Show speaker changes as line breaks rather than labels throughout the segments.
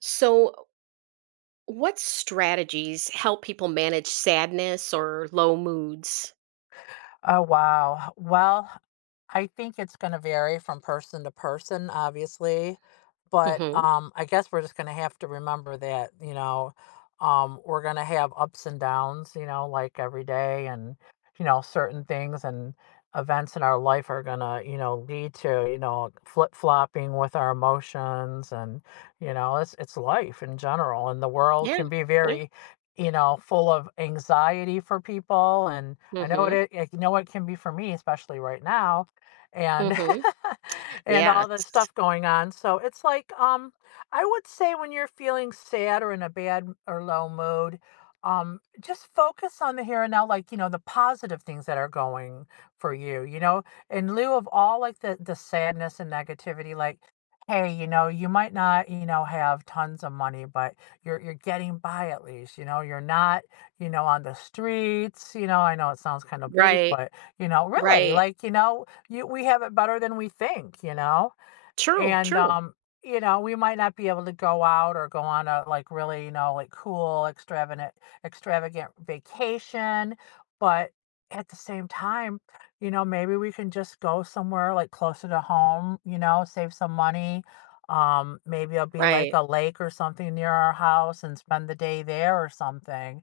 So, what strategies help people manage sadness or low moods?
Oh, wow. Well, I think it's going to vary from person to person, obviously. But
hmm
I guess we're just going to have to remember that, you know, we're going to have ups and downs, you know, like every day and, you know, certain things and events in our life are going to, you know, lead to, you know, flip-flopping with our emotions and, you know, it's life in general and the world
Yeah.
can be
Yeah.
very, you know, full of anxiety for people and.
hmm
I know what it can be for me, especially right now, and
hmm
and all the
Yes.
stuff going on. So it's like, I would say when you're feeling sad or in a bad or low mood, just focus on the here and now, like, you know, the positive things that are going for you, you know, in lieu of all like the sadness and negativity, like hey, you know, you might not, you know, have tons of money, but you're getting by at least. You know, you're not you know, on the streets, you know, I know it sounds kind of bleak,
Right.
but, you know, really,
Right.
like, you know, you we have it better than we think, you know?
True.
And,
True.
you know, we might not be able to go out or go on a like really, you know, like cool, extravagant vacation. But at the same time, you know, maybe we can just go somewhere like closer to home, you know, save some money. Maybe it'll be like
Right.
a lake or something near our house and spend the day there or something.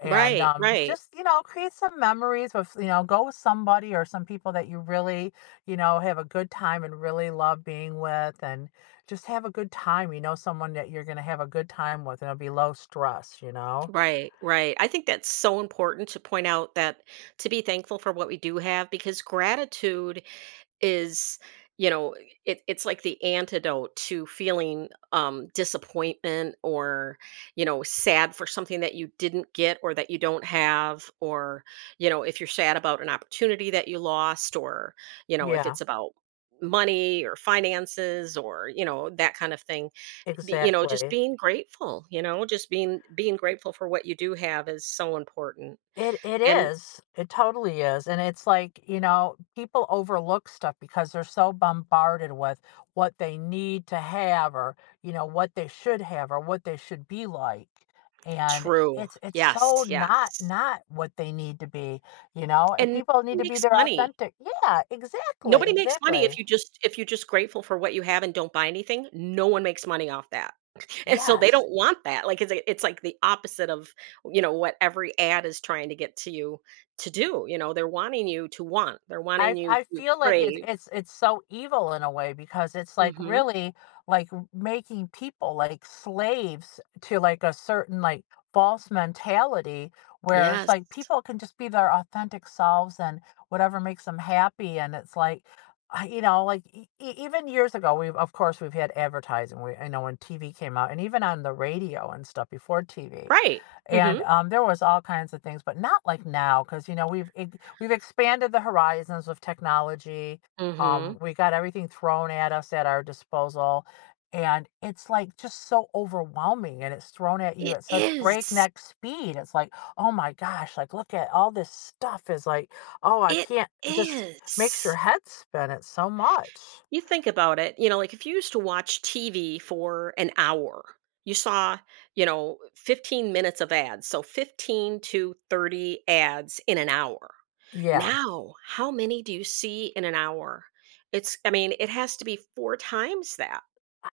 And
Right. Right.
just, you know, create some memories with, you know, go with somebody or some people that you really you know, have a good time and really love being with and just have a good time. You know, someone that you're going to have a good time with and it'll be low stress, you know?
Right. Right. I think that's so important to point out that to be thankful for what we do have, because gratitude is, you know it's like the antidote to feeling disappointment, or you know, sad for something that you didn't get or that you don't have, or you know, if you're sad about an opportunity that you lost, or you know, if
Yeah,
it's about money or finances or you know, that kind of thing. You know, just
exactly.
being grateful, you know, just being grateful for what you do have is so important.
It
And
is. It totally is, and it's like, you know, people overlook stuff because they're so bombarded with what they need to have or, you know, what they should have or what they should be like. And
true.
it's so
Yes, yes.
not what they need to be, you know? If
And
people need
nobody
to be
makes
their
money.
authentic. Yeah,
Nobody makes money if
exactly.
you just if you're just grateful for what you have and don't buy anything, no one makes money off that. And so they
Yes.
don't want that. Like, it's like, it's like the opposite of, you know, what every ad is trying to get to you to do, you know, they're wanting you to want. They're
I
wanting you
I
to
feel like it's
crave.
it's it's so evil in a way because it's like
Mhm.
really like w making people like slaves to like a certain like false mentality where it's
Yes.
like people can just be their authentic selves and whatever makes them happy and it's like, I you know, like e e even years ago, we've had advertising, we I know when TV came out and even on the radio and stuff before TV.
Right.
And,
Mhm.
there was all kinds of things, but not like now, because you know, we've expanded the horizons of technology,
Mhm.
we got everything thrown at us at our disposal, and it's, like, just so overwhelming, and it's thrown at you
It
at such
is.
breakneck speed, it's like, "Oh my gosh," like, "Look at all this stuff," is like, "Oh, I
It
can't" it just makes your
is.
head spin, it's so much.
You think about it, you know, like, if you used to watch TV for an hour, you saw, you know, 15 minutes of ads, so 15 to 30 ads in an hour.
Yeah.
Now, how many do you see in an hour? It's I mean, it has to be 4 times that,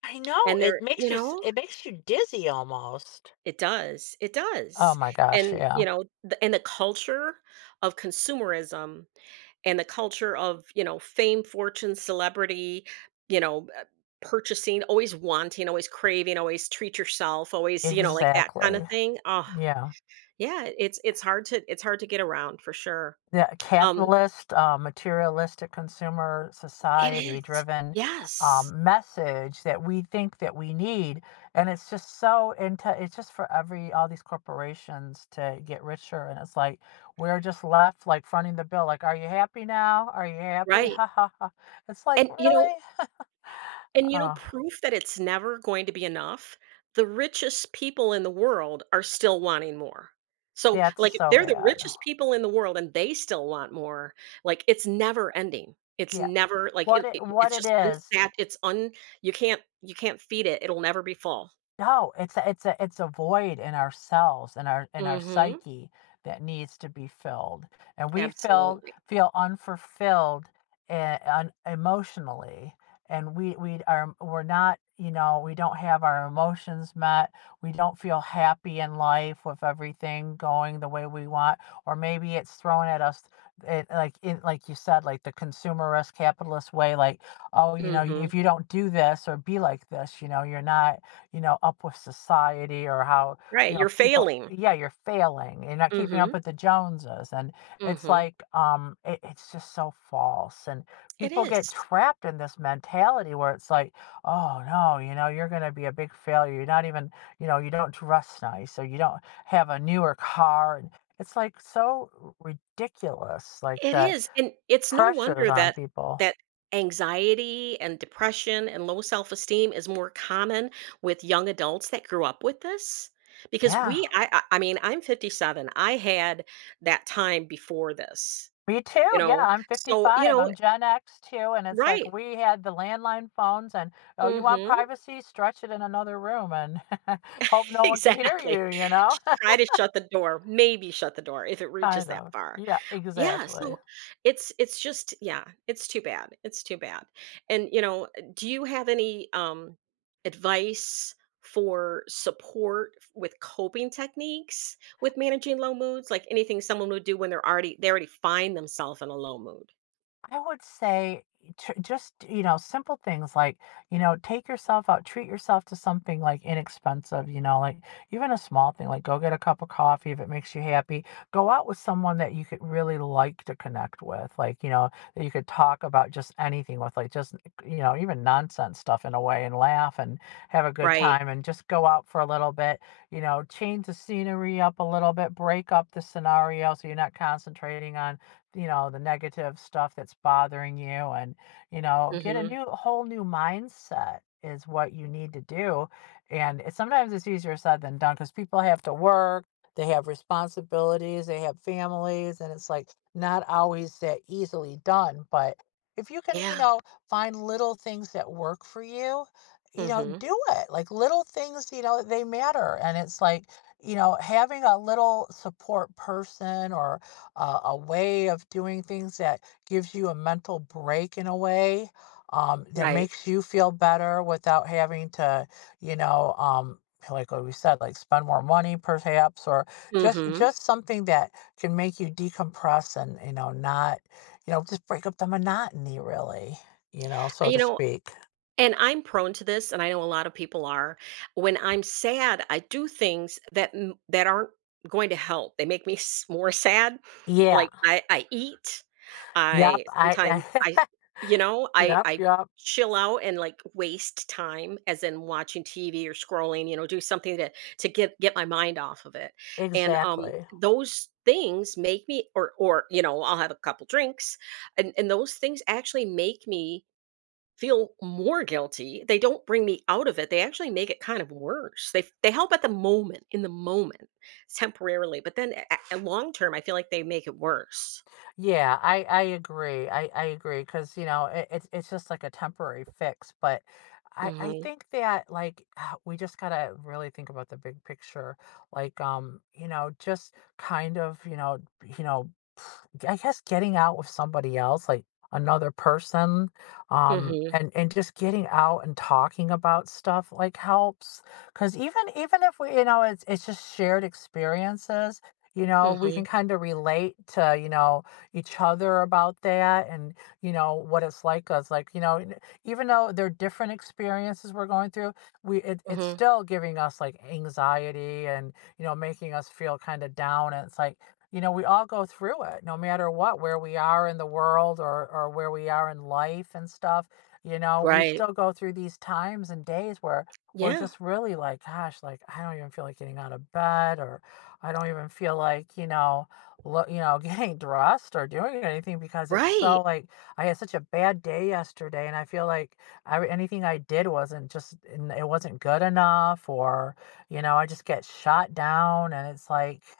I know,
and
it
they're, you
makes you s
know?
it makes you dizzy almost.
It
Oh
does,
my gosh,
and,
yeah.
you know, the and the culture of consumerism and the culture of, you know, fame, fortune, celebrity, you know, purchasing, always wanting, always craving, always treat yourself, always, you know, like that kind of
Exactly.
thing. Oh,
Yeah.
yeah, it's hard to it's hard to get around for sure.
The
Um,
capitalist, materialistic consumer
it
society
is.
driven
Yes.
message that we think that we need. And it's just so into it's just for every all these corporations to get richer. And it's like we're just left like fronting the bill. Like, are you happy now? Are you happy?
Right.
Ha ha ha. It's like,
And you know,
really?
And you know,
Oh,
proof that it's never going to be enough, the richest people in the world are still wanting more. So,
that's
like, if
so
they're the
bad.
richest people in the world and they still want more, like, it's never ending. It's
Yeah.
never like
What
it's
it
just
is.
unsat. It's un. You can't feed it. It'll never be full.
No, it's a it's a it's a void in ourselves and our in our
Mm-hmm.
psyche that needs to be filled. And we feel
Absolutely.
feel unfulfilled and, un, emotionally and we're not, you know, we don't have our emotions met. We don't feel happy in life with everything going the way we want or maybe it's thrown at us like in like you said like the consumerist capitalist way like oh, you know,
Mm-hmm.
if you don't do this or be like this, you know, you're not you know, up with society or how, you
Right.
know,
You're
people
failing.
yeah, you're failing. You're not keeping up
Mm-hmm.
with the Joneses. And it's
Mm-hmm.
like, it's just so false. And
It
people get
is.
trapped in this mentality where it's like, oh no, you know, you're gonna be a big failure. You're not even, you know, you don't dress nice or you don't have a newer car. And it's like so ridiculous, like
It
the
is, and it's no
pressures
wonder
on
that
people.
that anxiety and depression and low self-esteem is more common with young adults that grew up with this, because we
Yeah.
I mean, I'm 57. I had that time before this,
Me too,
you
yeah,
know?
I'm
So, you
55,
know.
I'm Gen X too, and it's like
Right.
we had the landline phones and, "Oh, you want
Mhm.
privacy? Stretch it in another room and hope no one can hear
Exactly.
you," you know?
Try to shut the door, maybe shut the door if it reaches
Kind
that
of.
far.
Yeah,
Yeah,
exactly.
so it's just, yeah, it's too bad. It's too bad. And you know, do you have any advice for support with coping techniques with managing low moods? Like anything someone would do when they're already they already find themselves in a low mood.
I would say just, you know, simple things like, you know, take yourself out, treat yourself to something like inexpensive, you know, like even a small thing, like go get a cup of coffee if it makes you happy. Go out with someone that you could really like to connect with, like, you know, that you could talk about just anything with, like just, you know, even nonsense stuff in a way and laugh and have a good
Right.
time and just go out for a little bit, you know, change the scenery up a little bit, break up the scenario so you're not concentrating on you know the negative stuff that's bothering you and you know get a
Mhm.
new whole new mindset is what you need to do and sometimes it's easier said than done because people have to work they have responsibilities they have families and it's like not always that easily done but if you can you
Yeah.
know find little things that work for you you know
Mhm.
do it like little things you know they matter and it's like you know having a little support person or a way of doing things that gives you a mental break in a way that
Right.
makes you feel better without having to, you know, like what we said, like spend more money perhaps, or
Mhm.
just something that can make you decompress and you know not, you know, just break up the monotony really, you know, so
And, you
to
know,
speak.
and I'm prone to this, and I know a lot of people are. When I'm sad, I do things that that aren't going to help. They make me more sad.
Yeah.
Like I eat.
Yep.
I sometimes I,
I
you know, I
yep.
I
Yep.
chill out and like waste time, as in watching TV or scrolling. You know, do something to get my mind off of it. And
Exactly.
those things make me, or you know, I'll have a couple drinks, and those things actually make me feel more guilty. They don't bring me out of it. They actually make it kind of worse. They help at the moment, in the moment, temporarily, but then a long term, I feel like they make it worse.
Yeah, I agree. I agree because you know it's just like a temporary fix, but I
Mhm.
think that like we just gotta really think about the big picture. Like you know just kind of you know I guess getting out with somebody else, like another person,
Mhm.
and just getting out and talking about stuff like helps. Because even if we, you know, it's just shared experiences. You know, we can
Mhm.
kind of relate to you know each other about that, and you know what it's like. Us like you know, even though they're different experiences we're going through, we it's
Mhm.
still giving us like anxiety and you know making us feel kind of down. And it's like you know, we all go through it, no matter what, where we are in the world or where we are in life and stuff. You know, we
Right.
still go through these times and days where we're
Yeah.
just really like, gosh, like I don't even feel like getting out of bed, or I don't even feel like, you know, you know, getting dressed or doing anything because it's
Right.
so like I had such a bad day yesterday, and I feel like anything I did wasn't just it wasn't good enough, or you know, I just get shot down, and it's like.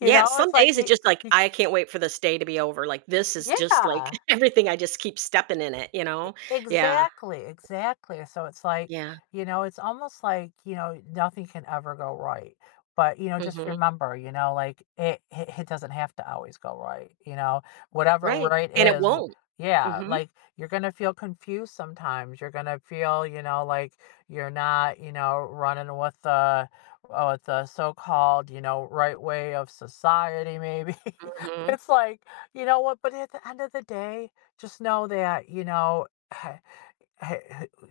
You
Yeah.
know, it's
Some
like
days it's
you,
just like,
you
I can't wait for this day to be over. Like this is just like
yeah.
everything. I just keep stepping in it. You know. Yeah.
Exactly. So it's like,
Yeah.
you know, it's almost like, you know, nothing can ever go right. But, you know, just
Mhm.
remember, you know, like it doesn't have to always go right. You know, whatever
Right.
right
And it
is,
won't.
yeah,
Mhm.
like you're going to feel confused sometimes. You're going to feel, you know, like you're not, you know, running with the so-called, you know, right way of society, maybe.
Mhm.
It's like, you know what, but at the end of the day, just know that you know I-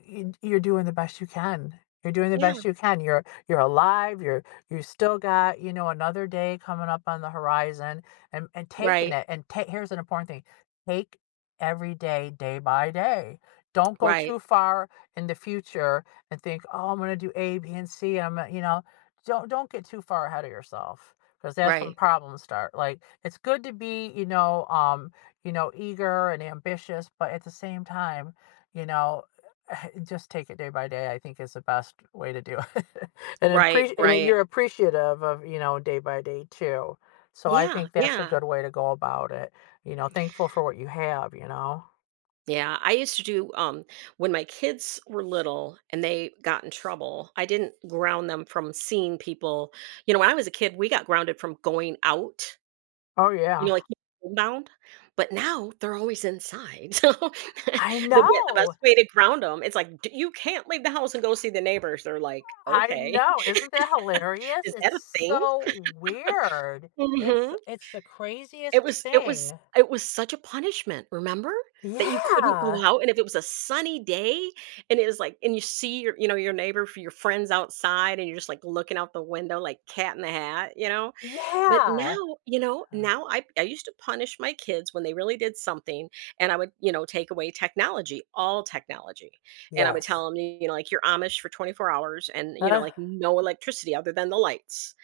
you're doing the best you can. You're doing the
Yeah.
best you can. You're alive. You're you still got you know another day coming up on the horizon, and taking
Right.
it. And here's an important thing: take every day, day by day. Don't go
Right.
too far in the future and think, oh, I'm going to do A, B, and C. I'm gonna-" you know, don't get too far ahead of yourself because that's when
Right.
problems start. Like it's good to be you know eager and ambitious, but at the same time you know, just take it day by day, I think is the best way to do it. And
Right, right.
you're appreciative of, you know, day by day too. So I
Yeah,
think that's a
yeah,
good way to go about it. You know, thankful for what you have, you know.
yeah. I used to do, when my kids were little and they got in trouble, I didn't ground them from seeing people. You know, when I was a kid, we got grounded from going out,
Oh
you
yeah.
know, like, bound, but now they're always inside. So
I
the way, the
know.
best way to ground them, it's like, You can't leave the house and go see the neighbors." They're like,
I
okay,
know. Isn't that hilarious?
is
It's
that a thing?
so weird.
hmm
It's the
It
craziest
was it was
thing.
it was such a punishment, remember? That you couldn't
Yeah.
go out, and if it was a sunny day, and it was like, and you see your, you know, your neighbor for your friends outside, and you're just, like, looking out the window like Cat in the Hat, you know? But
Yeah.
now, you know, now I used to punish my kids when they really did something, and I would, you know, take away technology, all technology, and I would
Yes.
tell them, you know, like, "You're Amish for 24 hours and, you know, like, no electricity other than the lights."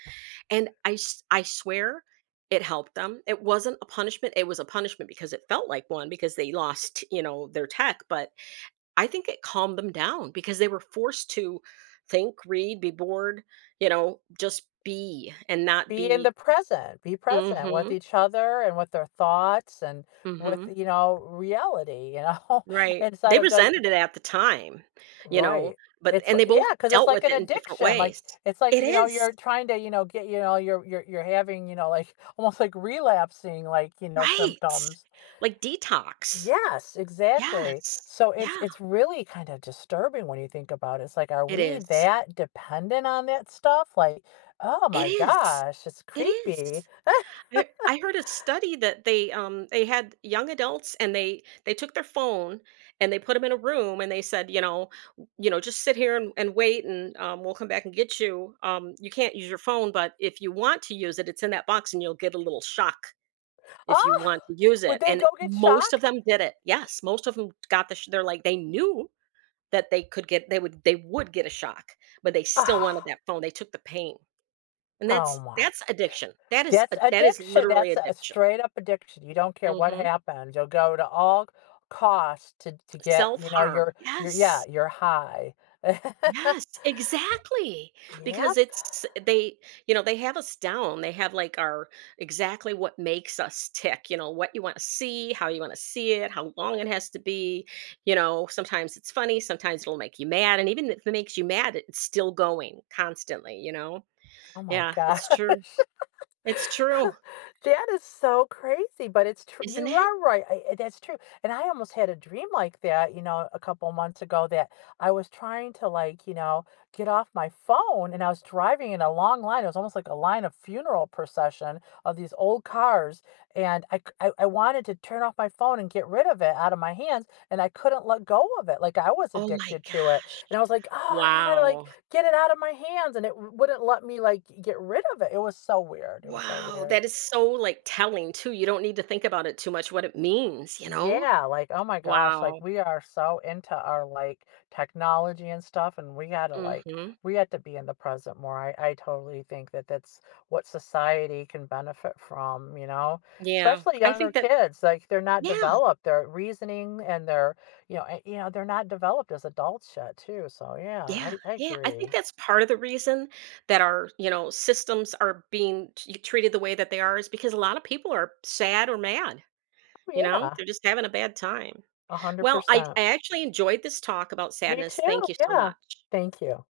And I swear it helped them. It wasn't a punishment, it was a punishment because it felt like one because they lost, you know, their tech, but I think it calmed them down because they were forced to think, read, be bored, you know, just be and not
Be in the
be.
present, be present with
Mhm,
each other and with their thoughts and with,
mhm,
you know, reality, you know,
right.
instead
They
of like,
resented it at the time, you know,
right.
but and they
Yeah,
both
because it's
dealt
like
with
an
it in different
addiction. Like
ways.
it's like,
It
you know,
is,
you're trying to, you know, get, you know, you're having, you know, like almost like relapsing like, you know,
right.
symptoms.
Like detox.
Yes, exactly.
Yes.
So
Yeah,
it's really kind of disturbing when you think about it. It's like, are
it
we
is.
that dependent on that stuff? Like, oh
It
my
is,
gosh, it's
it is.
creepy.
I heard a study that they had young adults and they took their phone and they put them in a room and they said, you know, w you know, "Just sit here and wait, and, we'll come back and get you. You can't use your phone, but if you want to use it, it's in that box and you'll get a little shock if you
Oh,
want to use
would
it,"
they
and
go get
most of
shocked?
them did it. Yes, most of them got the sh they're like, they knew that they could get they would get a shock, but they still wanted
Oh,
that phone. They took the pain. And
oh my.
that's addiction. That is
That's
a that is
addiction.
literally
That's a
addiction.
straight up addiction. You don't care what
Mhm.
happens. You'll go to all costs to get, you know,
Self-harm.
your yeah,
Yes.
your high.
Yes, exactly.
Yep.
Because it's they, you know, they have us down. They have like our exactly what makes us tick, you know, what you want to see, how you want to see it, how long it has to be. You know, sometimes it's funny, sometimes it'll make you mad. And even if it makes you mad, it's still going constantly, you know?
Oh my
Yeah,
gosh.
it's true. It's true,
That is so crazy, but it's true. You
isn't it?
are right. That's true. And I almost had a dream like that, you know, a couple months ago that I was trying to like, you know, get off my phone and I was driving in a long line. It was almost like a line of funeral procession of these old cars. And I wanted to turn off my phone and get rid of it out of my hands and I couldn't let go of it. Like I was
Oh my
addicted to it.
gosh.
And I was like, "Oh, I gotta, like,
Wow.
get it out of my hands," and it w wouldn't let me, like, get rid of it. It was so weird, it was so
Wow,
weird.
that is so, like, telling too. You don't need to think about it too much, what it means, you know?
Yeah, like, oh my gosh, like,
Wow.
we are so into our, like, technology and stuff, and we gotta, like
Mhm.
we had to be in the present more. I totally think that that's what society can benefit from, you know?
Yeah.
Especially
I
younger
think that
kids, like, they're not
yeah,
developed, their reasoning and their you know, you know, they're not developed as adults yet too, so yeah,
yeah,
I
yeah, I think
agree.
that's part of the reason that our, you know, systems are being t treated the way that they are is because a lot of people are sad or mad,
Oh,
you know?
yeah,
They're just having a bad time. Well, I
100%.
I actually enjoyed this talk about
Me
sadness,
too,
thank you so
yeah.
much.
Thank you.